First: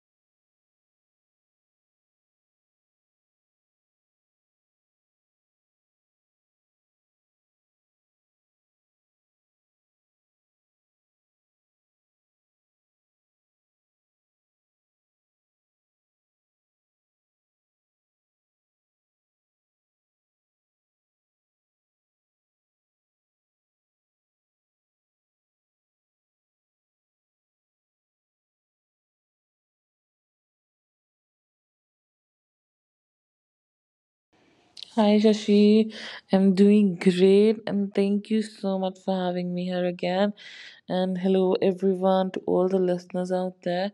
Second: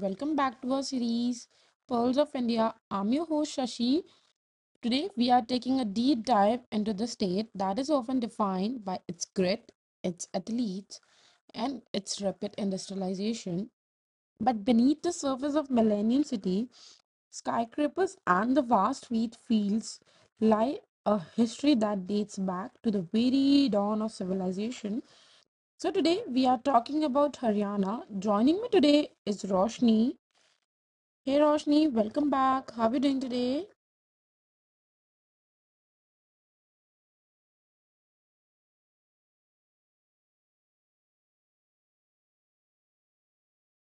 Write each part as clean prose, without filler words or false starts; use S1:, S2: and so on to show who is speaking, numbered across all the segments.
S1: welcome back to our series Pearls of India. I'm your host Shashi. Today we are taking a deep dive into the state that is often defined by its grit, its athletes, and its rapid industrialization. But beneath the surface of Millennium City, skyscrapers and the vast wheat fields lie a history that dates back to the very dawn of civilization. So today we are talking about Haryana. Joining me today is Roshni. Hey Roshni, welcome back. How are you doing today?
S2: Hi Shashi, I'm doing great and thank you so much for having me here again. And hello everyone to all the listeners out there.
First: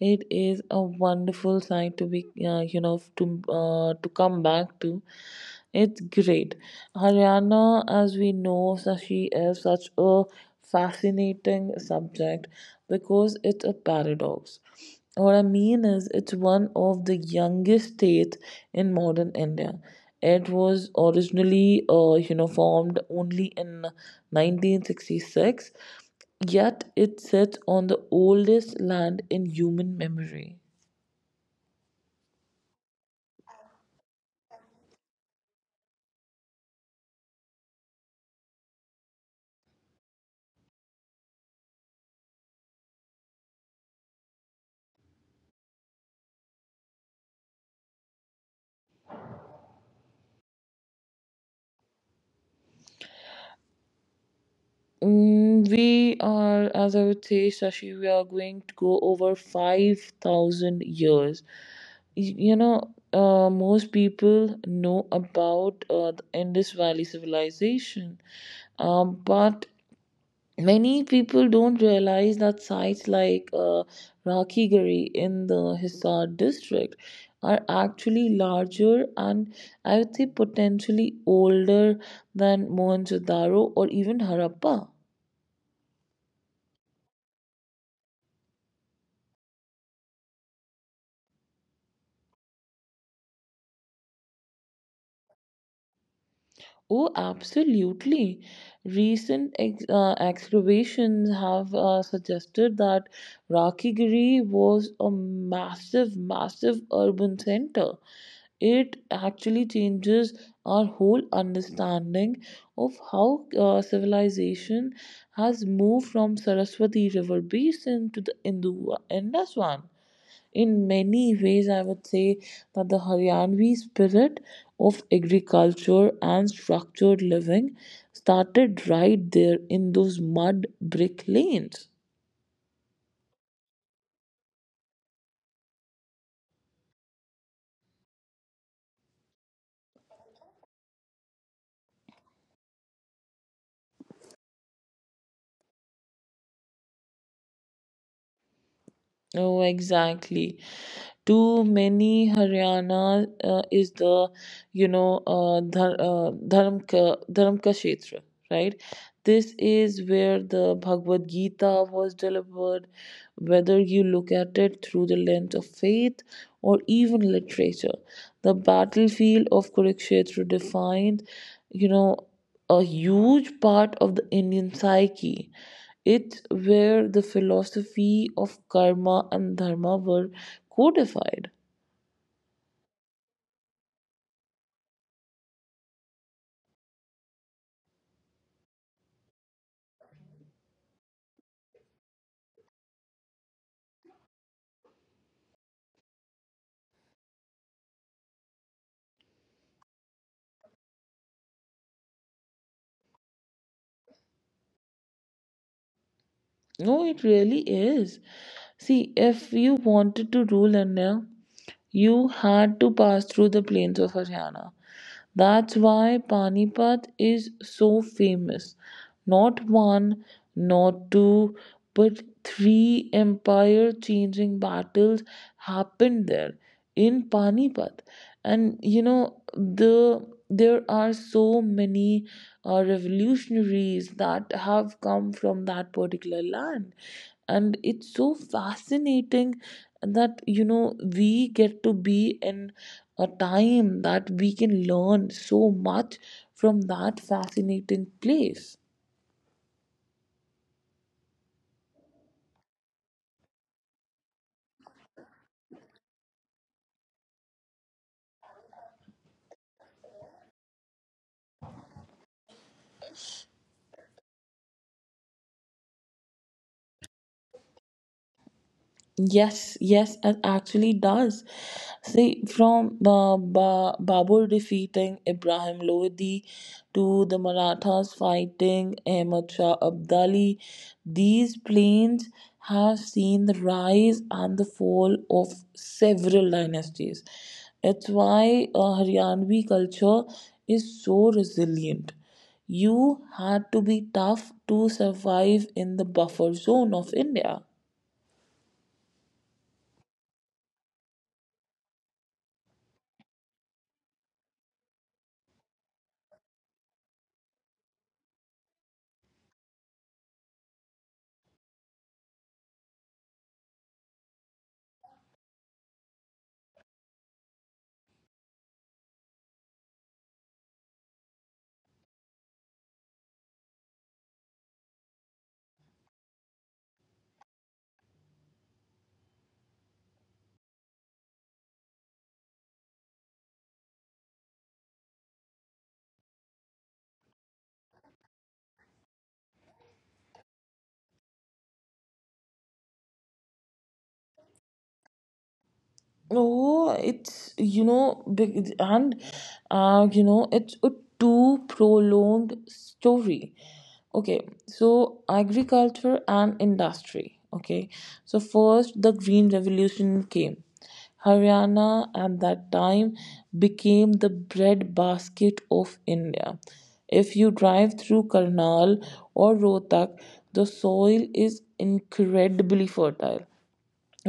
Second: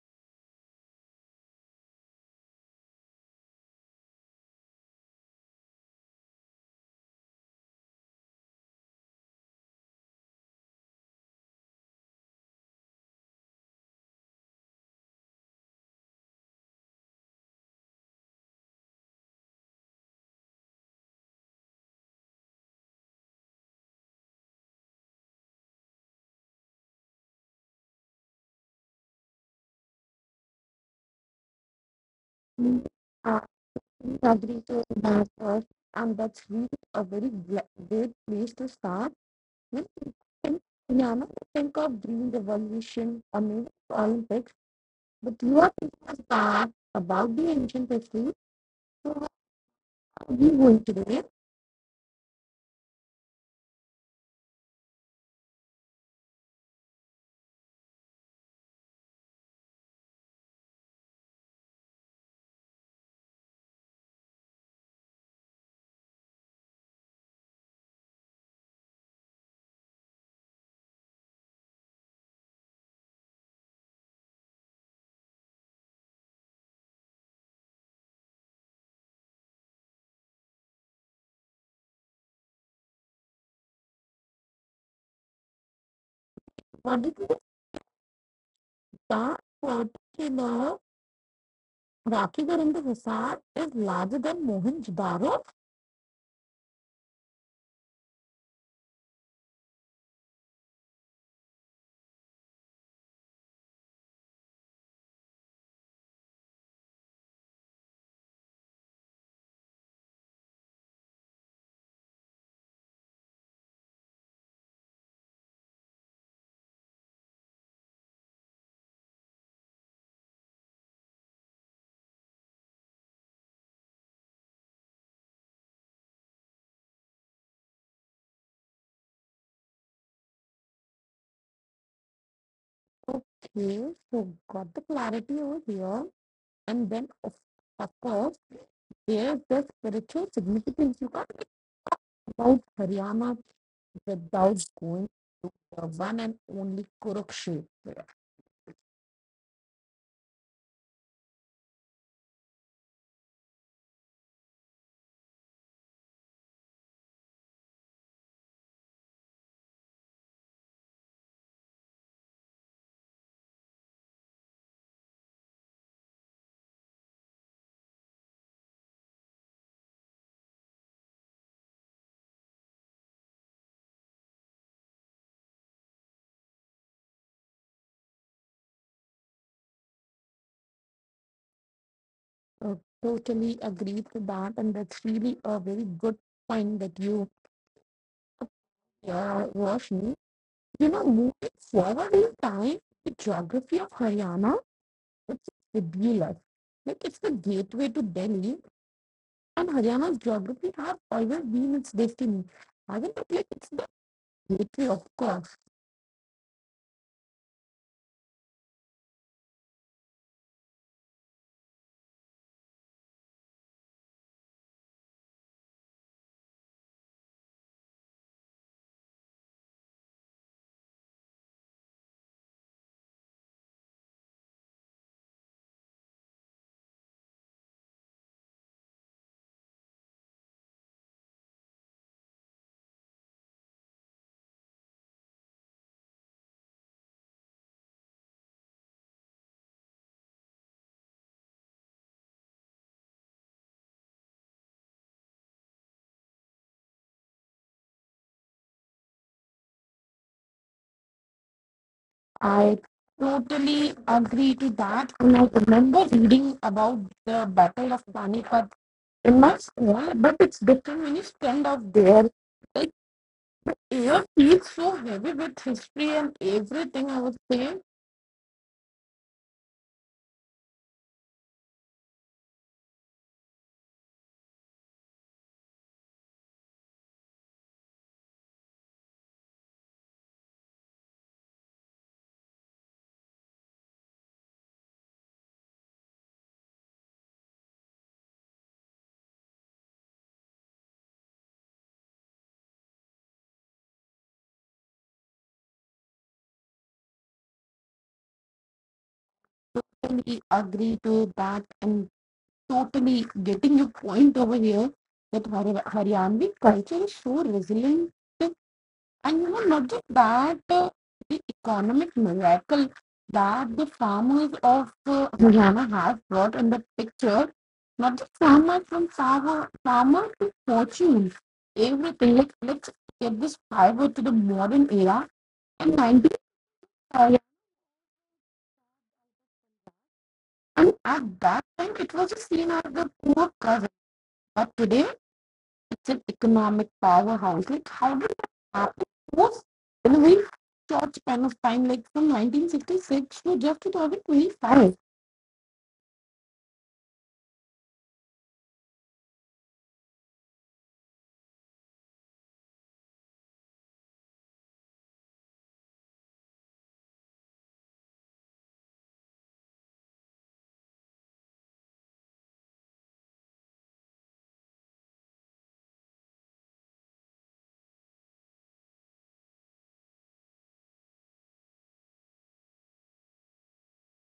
S2: It is a wonderful sight to be, to come back to. It's great. Haryana, as we know, Sashi, is such a fascinating subject because it's a paradox. What I mean is, it's one of the youngest states in modern India. It was originally, formed only in 1966, yet it sits on the oldest land in human memory.
S1: Mm, uh, Agree to that first, and that's really a very great place to start. When you think, Rihanna, you think of green revolution or maybe Olympics, but you are thinking of that about the ancient history we going today.
S2: We are, as I would say, Sashi, we are going to go over 5,000 years. You know, most people know about the Indus Valley civilization, but many people don't realize that sites like Rakigiri in the Hisar district are actually larger and I would say potentially older than Mohenjo-daro or even Harappa.
S1: What did you start? Particular Rakhigaranda Hisar is larger than Mohenjo-daro.
S2: Oh, absolutely. Recent excavations have suggested that Rakigiri was a massive, massive urban center. It actually changes our whole understanding of how civilization has moved from Saraswati River basin to the Indus one. In many ways, I would say that the Haryanvi spirit of agriculture and structured living started right there in those mud brick lanes.
S1: Okay, so got the clarity over here. And then, of course, there's the spiritual significance. You can't talk about Haryana without going to the one and only Kurukshetra.
S2: Oh, exactly. Too many Haryana is the, dharm ka kshetra, right? This is where the Bhagavad Gita was delivered. Whether you look at it through the lens of faith or even literature, the battlefield of Kurukshetra defined, you know, a huge part of the Indian psyche. It's where the philosophy of karma and dharma were codified.
S1: Uh, Totally agree to that, and that's really a very good point that you Roshni. You know, moving forward in time, the geography of Haryana, it's fabulous. Like it's the gateway to Delhi, and Haryana's geography has always been its destiny. Haven't it? Like it's the gateway, of course.
S2: No, it really is. See, if you wanted to rule India, you had to pass through the plains of Haryana. That's why Panipat is so famous. Not one, not two, but three empire changing battles happened there in Panipat. And you know, there are so many revolutionaries that have come from that particular land, and it's so fascinating that you know we get to be in a time that we can learn so much from that fascinating place.
S1: I totally agree to that. And I remember reading about the Battle of Panipat in my school, but it's different when you stand out there. Like air feels so heavy with history and everything, I would say.
S2: Yes, yes, it actually does. See, from Babur defeating Ibrahim Lodi to the Marathas fighting Ahmad Shah Abdali, these plains have seen the rise and the fall of several dynasties. It's why Haryanvi culture is so resilient. You had to be tough to survive in the buffer zone of India.
S1: Totally agree to that and totally getting your point over here that Haryanvi culture is so resilient, and you know, not just that, the economic miracle that the farmers of Haryana have brought in the picture. Not just farmers, from farmer to fortune, everything. Like, let's get this fiber to the modern era and 90, and at that time it was seen as the poor cousin, but today it's an economic powerhouse. Like, how did that happen? It was in a very short span of time, like from 1966 to just 2025.
S2: Oh, it's you know big and it's a too prolonged story. Okay, so agriculture and industry. Okay, so first the Green Revolution came. Haryana at that time became the breadbasket of India. If you drive through Karnal or Rohtak, the soil is incredibly fertile,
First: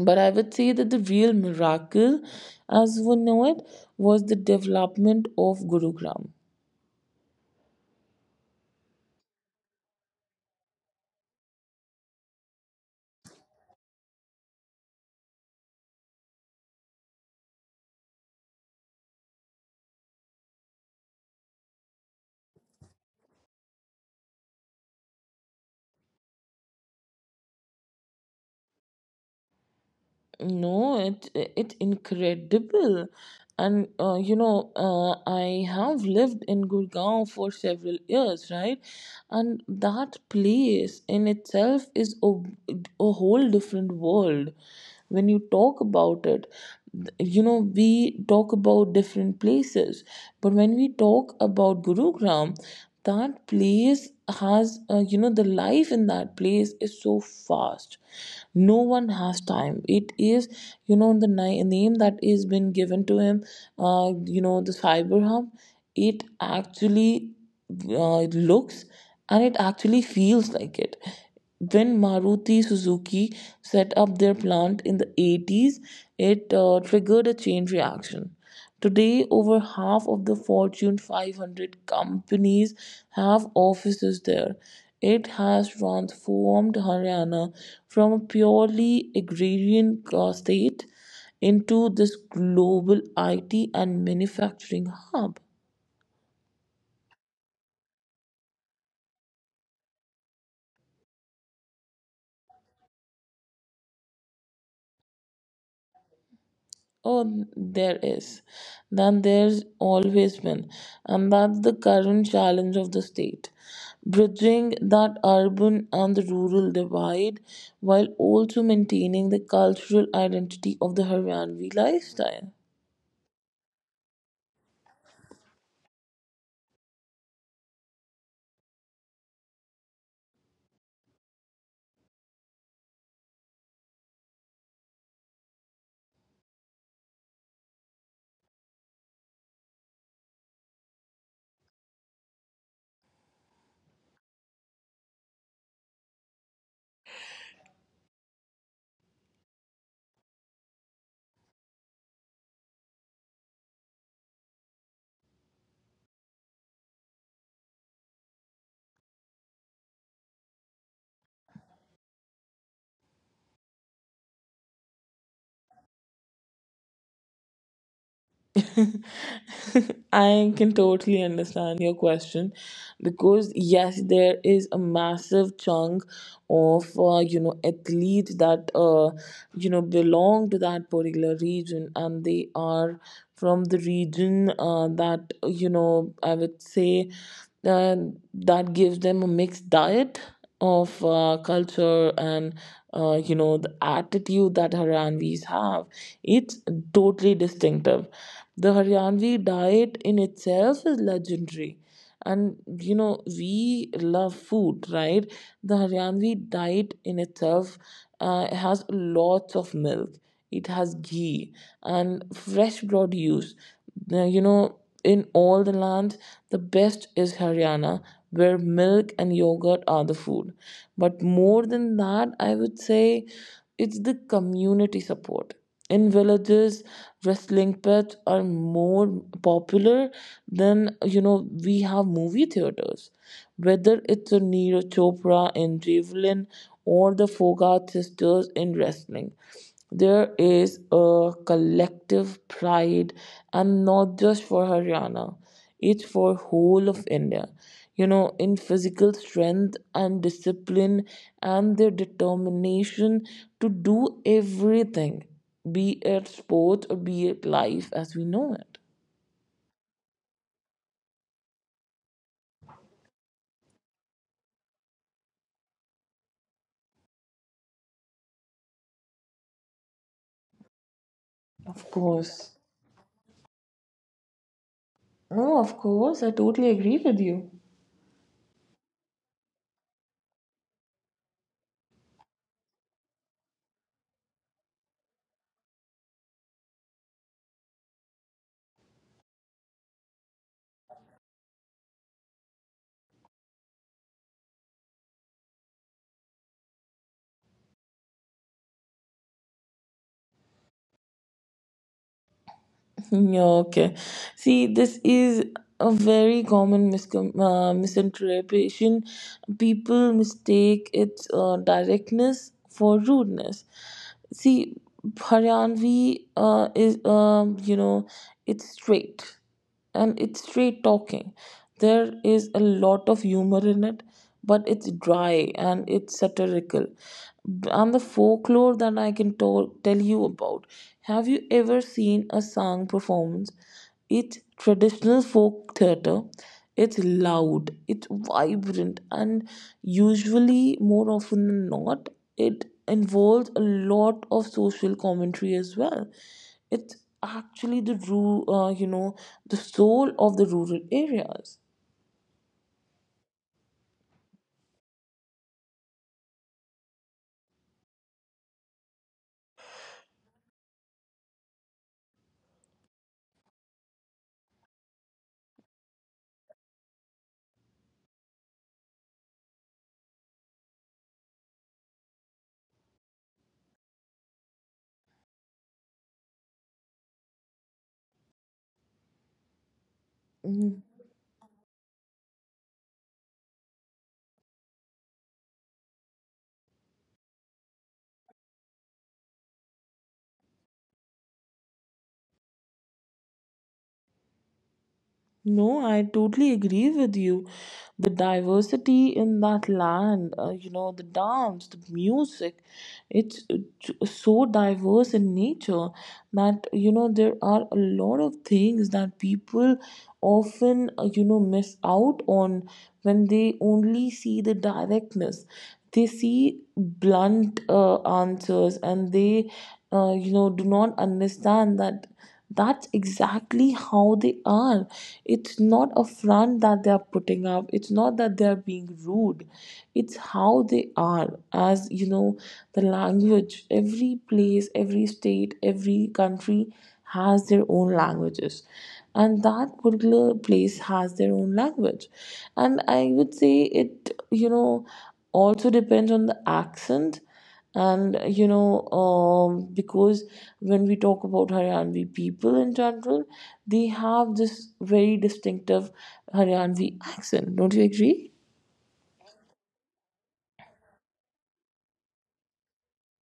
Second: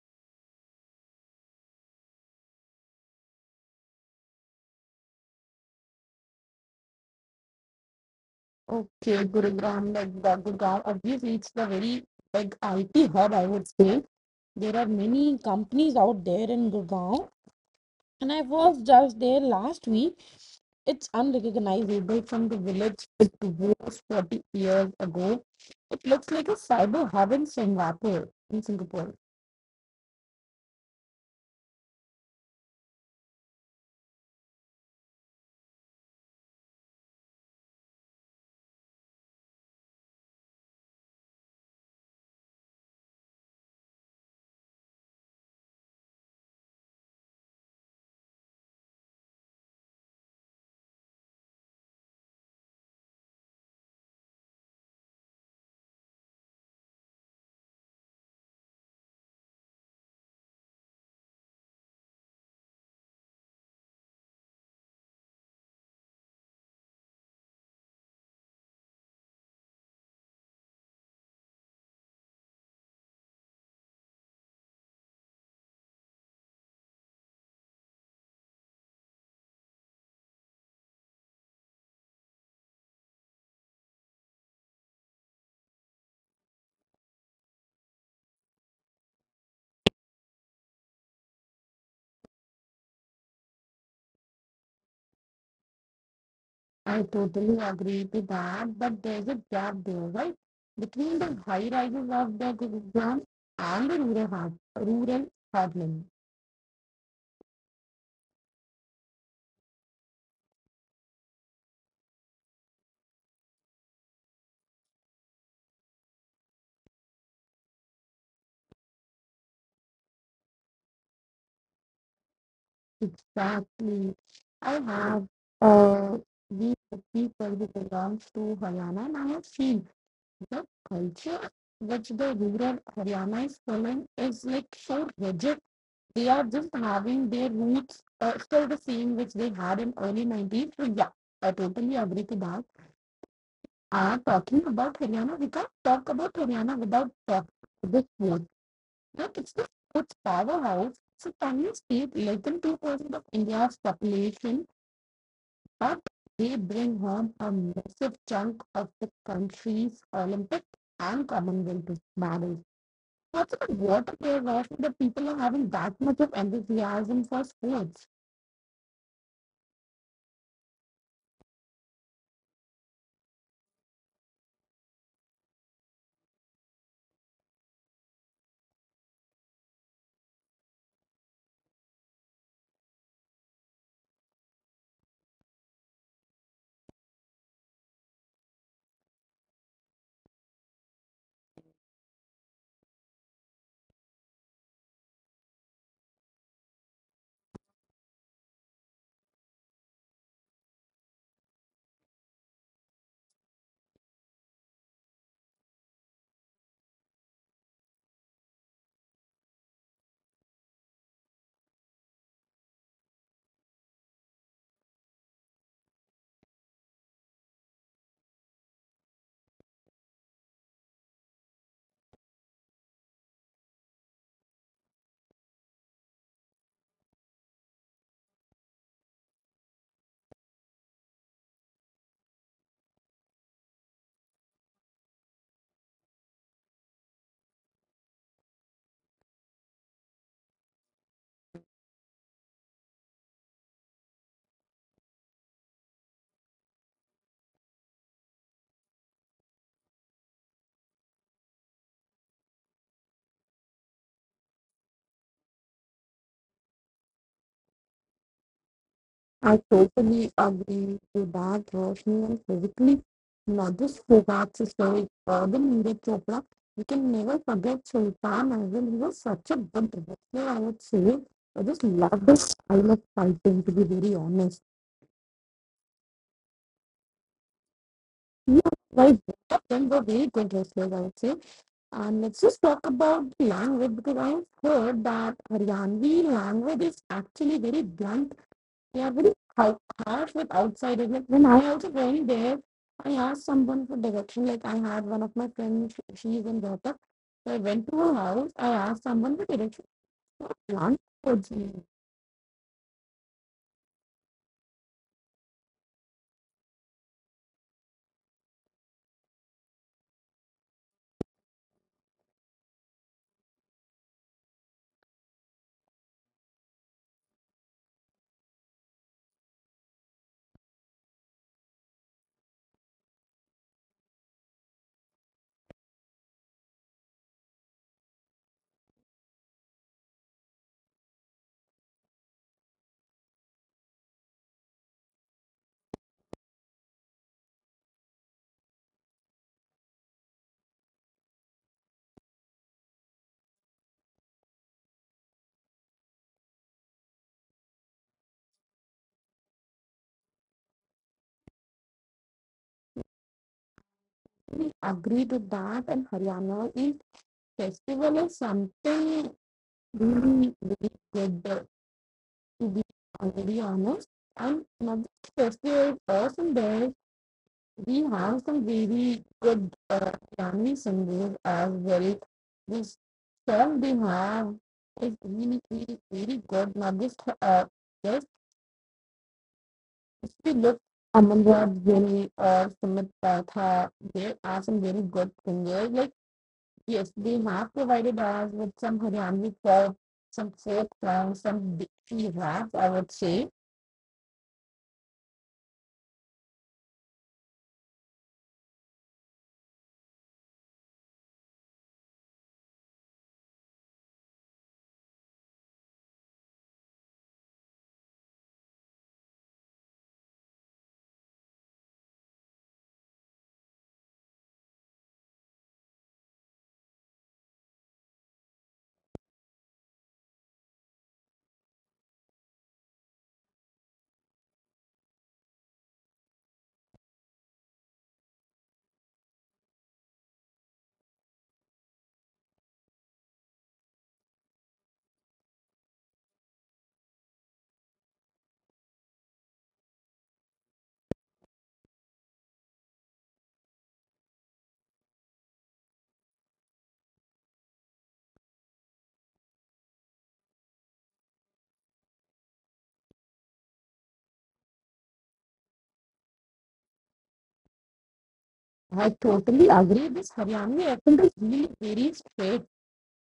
S2: but I would say that the real miracle, as we know it, was the development of Gurugram.
S1: Okay, Gurugram, like the Gurugram, obviously it's the very big IT hub, I would say. There are many companies out there in Gurugram, and I was just there last week. It's unrecognizable from the village it was 40 years ago. It looks like a cyber hub in Singapore.
S2: No, it incredible, and I have lived in Gurgaon for several years, right? And that place in itself is a whole different world when you talk about it. You know, we talk about different places, but when we talk about Gurugram, that place has, you know, the life in that place is so fast, no one has time. It is, you know, the name that is been given to him, you know, the cyber hub. It actually uh, looks and it actually feels like it when Maruti Suzuki set up their plant in the 80s. It triggered a chain reaction. Today, over half of the Fortune 500 companies have offices there. It has transformed Haryana from a purely agrarian state into this global IT and manufacturing hub.
S1: I totally agree to that, but there's a gap there, right? Between the high rises of the Gurugram and the rural heartland.
S2: Oh, there is. Then there's always been. And that's the current challenge of the state. Bridging that urban and the rural divide while also maintaining the cultural identity of the Haryanvi lifestyle.
S1: Exactly. I have uh, these people who belongs to Haryana, and I have seen the culture which the rural Haryana is following is like so rigid. They are just having their roots still the same which they had in early 90s. So yeah, I totally agree to that are talking about Haryana. We can't talk about Haryana without talking about the sports. Look, it's the sports powerhouse. So can you state less than 2% of India's population, but they bring home a massive chunk of the country's Olympic and Commonwealth medals. What's the water there, Roshni, that people are having that much of enthusiasm for sports?
S2: I can totally understand your question, because yes, there is a massive chunk of, you know, athletes that, you know, belong to that particular region, and they are from the region that you know, I would say, uh, that gives them a mixed diet of, culture and, you know, the attitude that Haryanvis have. It's totally distinctive. The Haryanvi diet in itself is legendary. And you know, we love food, right? The Haryanvi diet in itself has lots of milk, it has ghee and fresh produce. You know, in all the lands, the best is Haryana where milk and yogurt are the food. But more than that, I would say it's the community support. In villages, wrestling pits are more popular than you know we have movie theaters. Whether it's a Neera Chopra in javelin or the Fogart sisters in wrestling, there is a collective pride, and not just for Haryana, it's for whole of India. You know, in physical strength and discipline, and their determination to do everything, be it sport or be it life as we know it.
S1: I totally agree to that, Roshni, and physically, not just Fogart story, the Neeraj Chopra. We can never forget Sultan as well. He was such a good wrestler, I would say. I just
S2: Of
S1: love the
S2: course.
S1: style of fighting, to be very honest.
S2: No, of course. I totally agree with you.
S1: Yeah, like both of them were very good wrestlers, I would say. And let's just talk about the language, because I have heard that Haryanvi language is actually very blunt. They are very harsh with outsiders. Like when I also went there, I asked someone for direction. Like I had one of my friends, she's in Rohtak. So I went to her house. I asked someone for direction for plant foods.
S2: Yeah, okay. See, this is a very common misinterpretation. People mistake its directness for rudeness. See, Haryanvi is, you know, it's straight, and it's straight talking. There is a lot of humor in it, but it's dry and it's satirical. And the folklore that I can tell you about. Have you ever seen a song performance? It's traditional folk theatre. It's loud, it's vibrant, and usually, more often than not, it involves a lot of social commentary as well. It's actually the you know, the soul of the rural areas.
S1: We agreed to that, and Haryana is festival is something really, really good. To be very honest, and not just festival, awesome there. We have some very good Haryani singers as well. This. Don't be wrong. It's really, really, really good. Now, this uh, just if you
S2: Mm.
S1: look, Amanrad Gill or Sumit Patha, there are some very good singers. Like, yes, they have provided us with some Haryanvi folk, some folk songs, some Dikshi rap, I would say.
S2: No, I totally agree with you. The diversity in that land, you know, the dance, the music, it's so diverse in nature that, you know, there are a lot of things that people often, you know, miss out on when they only see the directness. They see blunt answers and they, you know, do not understand that that's exactly how they are. It's not a front that they are putting up, it's not that they are being rude, it's how they are. As you know, the language, every place, every state, every country has their own languages, and that particular place has their own language. And I would say, it, you know, also depends on the accent, and, you know, because when we talk about Haryanvi people in general, they have this very distinctive Haryanvi accent. Don't you agree?
S1: I totally agree. This Haryanvi accent is really very straight.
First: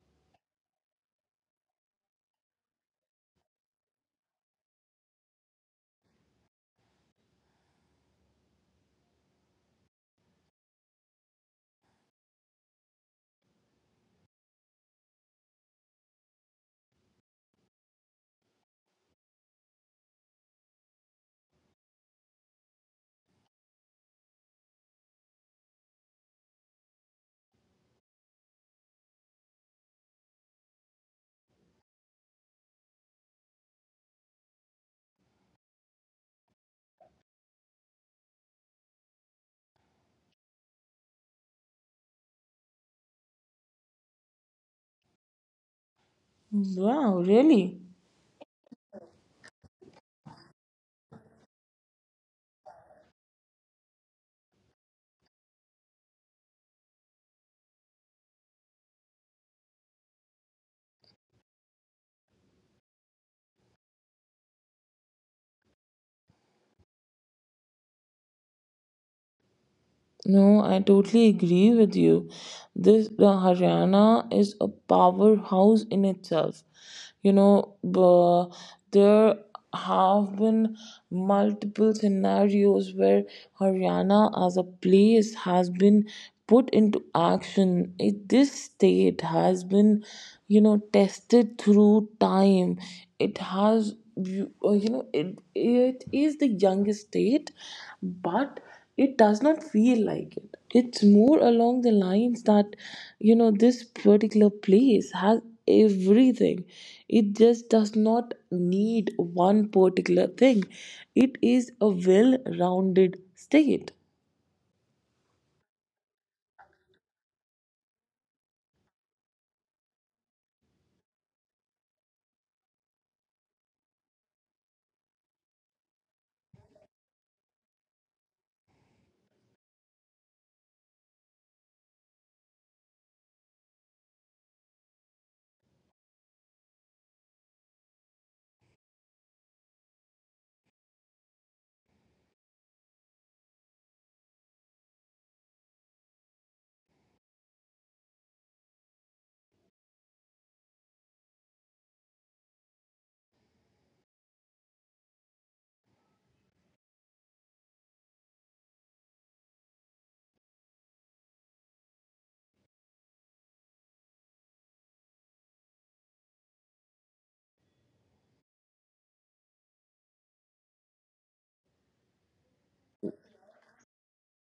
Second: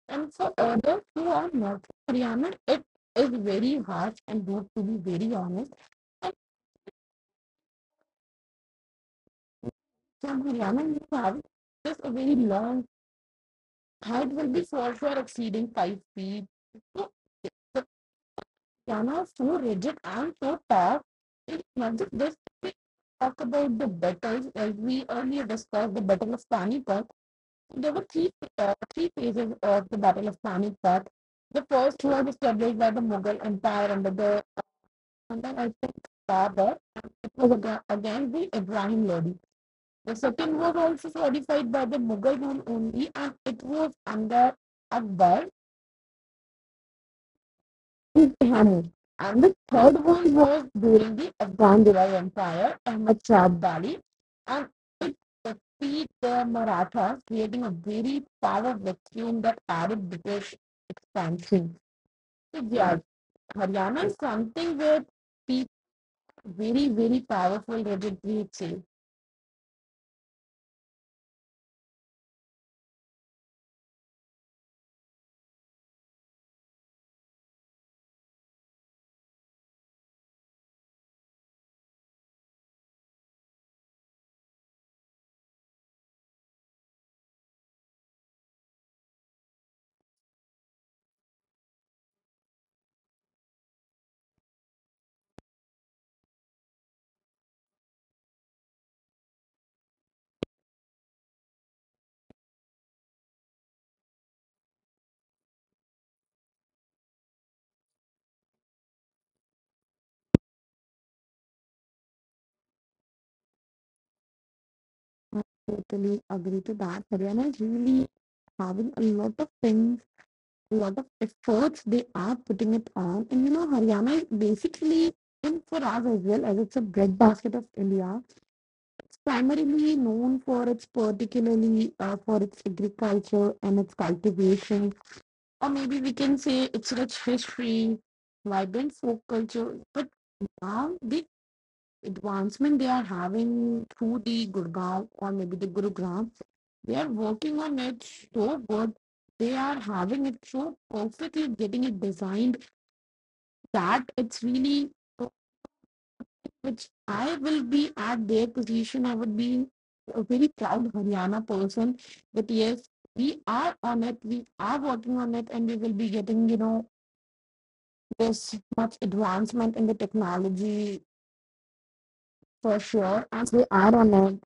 S1: And for others who are not from Haryana, it is very harsh and rude, to be very honest. So Mariana, you have just a very long height will be for sure exceeding 5 feet. So the piano is so rigid and so tough. It's not just this, we talk about the battles as we earlier discussed the Battle of Panipat. There were three phases of the Battle of Panipat. The first was established by the Mughal Empire under the, and then I think, Babur. It was against the Ibrahim Lodi. The second was also fortified by the Mughal rule only, and it was under Akbar
S2: Wow, really?
S1: and Tehani. And the third one was during the Afghan Mughal Empire, Ahmad Shah Bali, and it defeated the Marathas, creating a very powerful vacuum that added British expansion. So yeah, Haryana is something where people very, very powerful legendary say.
S2: No, I totally agree with you. This the Haryana is a powerhouse in itself. You know, there have been multiple scenarios where Haryana as a place has been put into action. This state has been, you know, tested through time. It has, you know, it is the youngest state, but it does not feel like it. It's more along the lines that you know this particular place has everything. It just does not need one particular thing. It is a well rounded state.
S1: I totally agree to that. Haryana is really having a lot of things, a lot of efforts they are putting it on. And you know, Haryana is basically in for us as well, as it's a breadbasket of India. It's primarily known for its particularly for its agriculture and its cultivation, or maybe we can say its rich history, vibrant folk culture. But now the advancement they are having through the Gurgaon or maybe the Gurugram, they are working on it so good, they are having it so perfectly getting it designed, that it's really uh, which I will be at their position. I would be a very proud Haryana person. But yes, we are on it. We are working on it, and we will be getting, you know, this much advancement in the technology for sure. And we are on it.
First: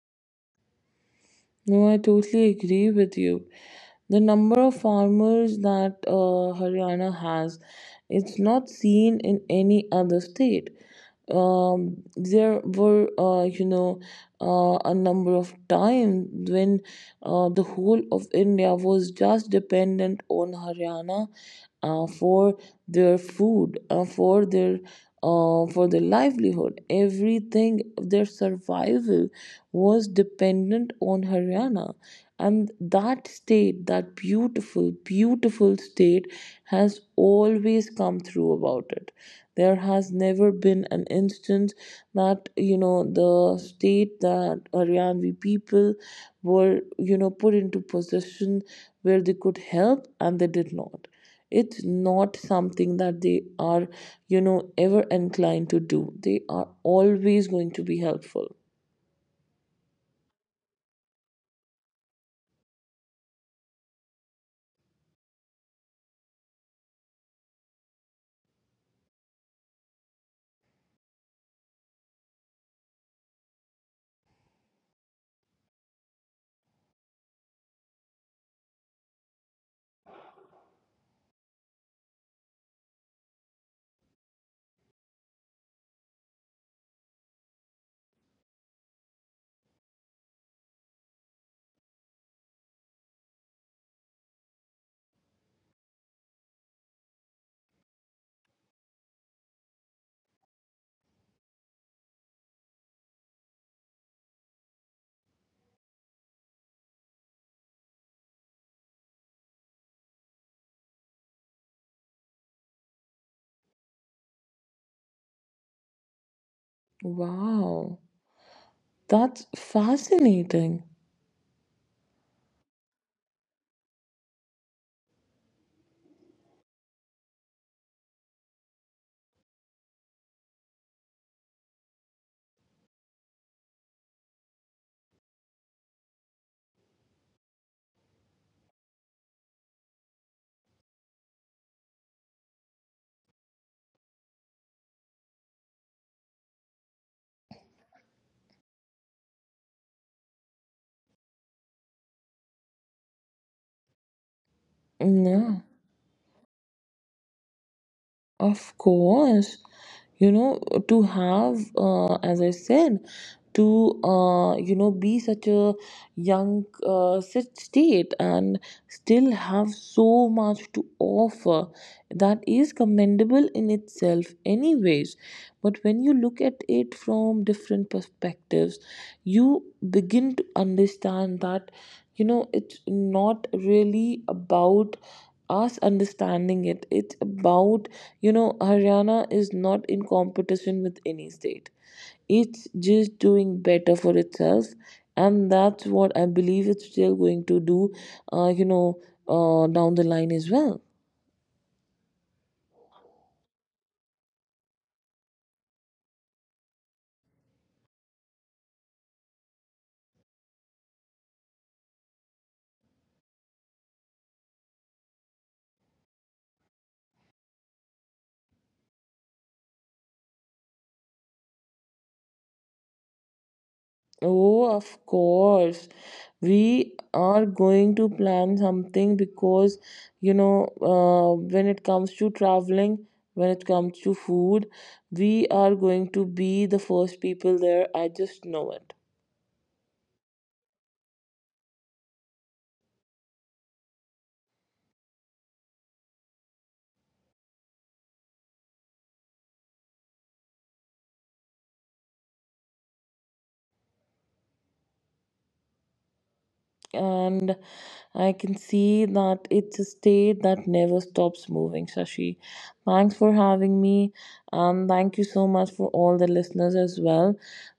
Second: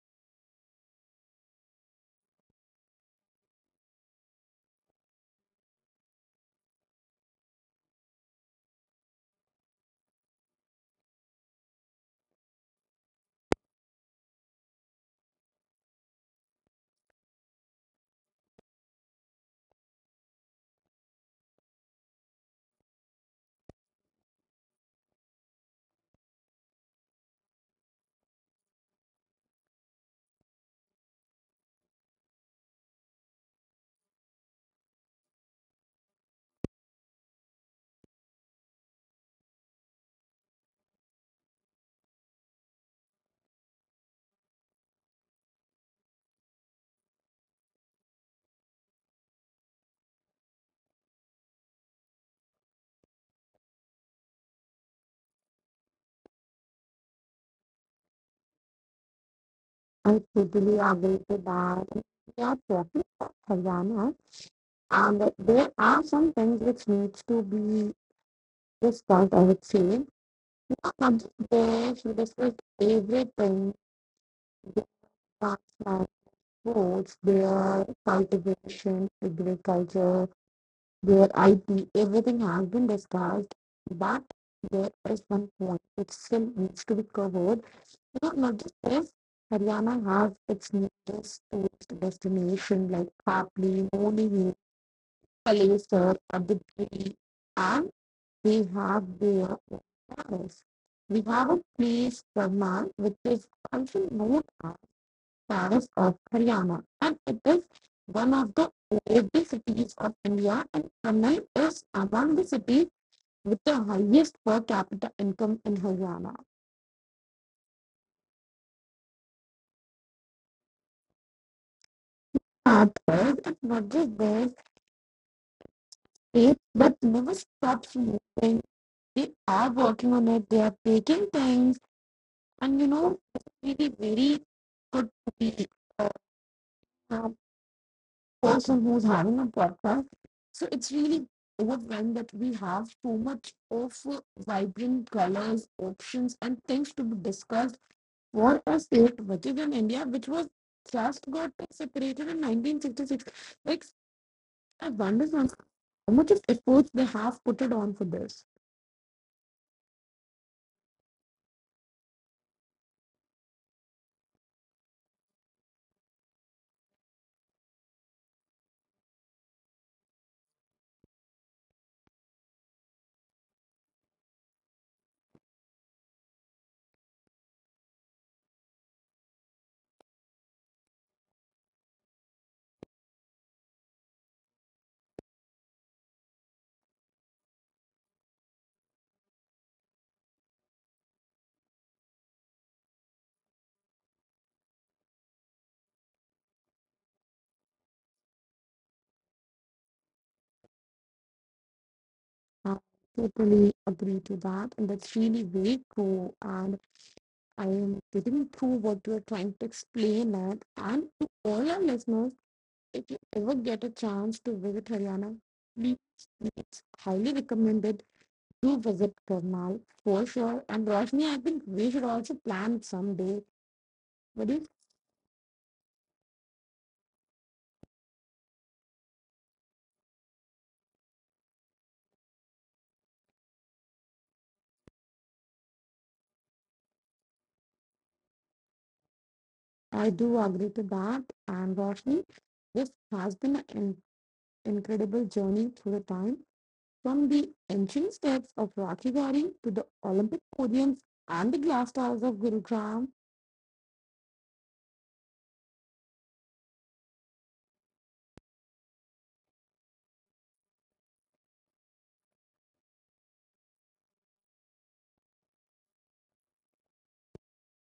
S2: No, I totally agree with you. The number of farmers that Haryana has, it's not seen in any other state. There were, a number of times when the whole of India was just dependent on Haryana for their food, for their livelihood. Everything, their survival was dependent on Haryana. And that state, that beautiful, beautiful state, has always come through about it. There has never been an instance that, you know, the state that Haryanvi people were, you know, put into position where they could help and they did not. It's not something that they are, you know, ever inclined to do. They are always going to be helpful.
S1: I totally agree to that. We are talking about Haryana, and there are some things which needs to be discussed. I would say not just this. We discussed everything, parks are sports, their cultivation, agriculture, their IT, everything has been discussed. But there is one point which still needs to be covered. You know, not just this, Haryana has its neatest tourist destination like Papli, Moni Hill, Palesar, Abidri, and they have their own palace. We have a place, Brahman, which is also known province of Haryana, and it is one of the oldest cities of India. And Chennai is among the cities with the highest per capita income in Haryana.
S2: Wow, that's fascinating.
S1: At first, it's not just their state, but never stops moving. They are working on it. They are taking things, and you know, it's really very good to be. uh, Person who's having a podcast. So it's really overwhelmed that we have so much of vibrant colors, options, and things to be discussed for a state which is in India, which was just got separated in 1966. Like, I wonder some-
S2: Yeah.
S1: how much of efforts they have put it on for this.
S2: Of course, you know, to have, as I said, to, you know, be such a young state and still have so much to offer, that is commendable in itself, anyways. But when you look at it from different perspectives, you begin to understand that, you know, it's not really about us understanding it, it's about, you know, Haryana is not in competition with any state. It's just doing better for itself, and that's what I believe it's still going to do, uh, you know, down the line as well.
S1: I totally agree to that, and that's really very cool. And I am getting through what you are trying to explain, it and to all our listeners. If you ever get a chance to visit Haryana, please, it's highly recommended. Do visit Karnal for sure. And Roshni, I think we should also plan someday. But if
S2: Oh, of course. We are going to plan something because, you know, when it comes to traveling, when it comes to food, we are going to be the first people there. I just know it.
S1: I do agree to that, and Roshni, this has been an incredible journey through the time from the ancient steps of Rakhi Gari to the Olympic podiums and the glass towers of Gurugram.
S2: And I can see that it's a state that never stops moving. Shashi, thanks for having me, and thank you so much for all the listeners as well.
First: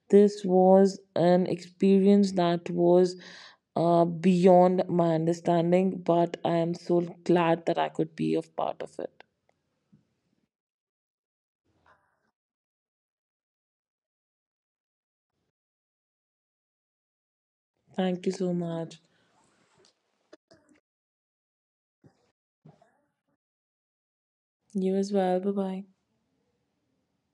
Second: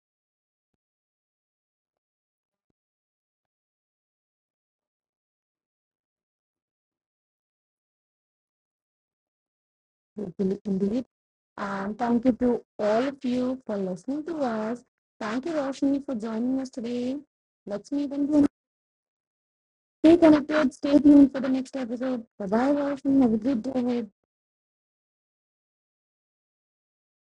S2: This was an experience that was beyond my understanding, but I am so glad that I could be of part of it.
S1: Hopefully, in the. And thank you to all of you for listening to us. Thank you, Roshni, for joining us today. Let's meet
S2: Thank you
S1: again.
S2: so much.
S1: Stay connected. Stay tuned for the next episode. Bye bye, Roshni. Have a good day ahead.
S2: You as well. Bye bye.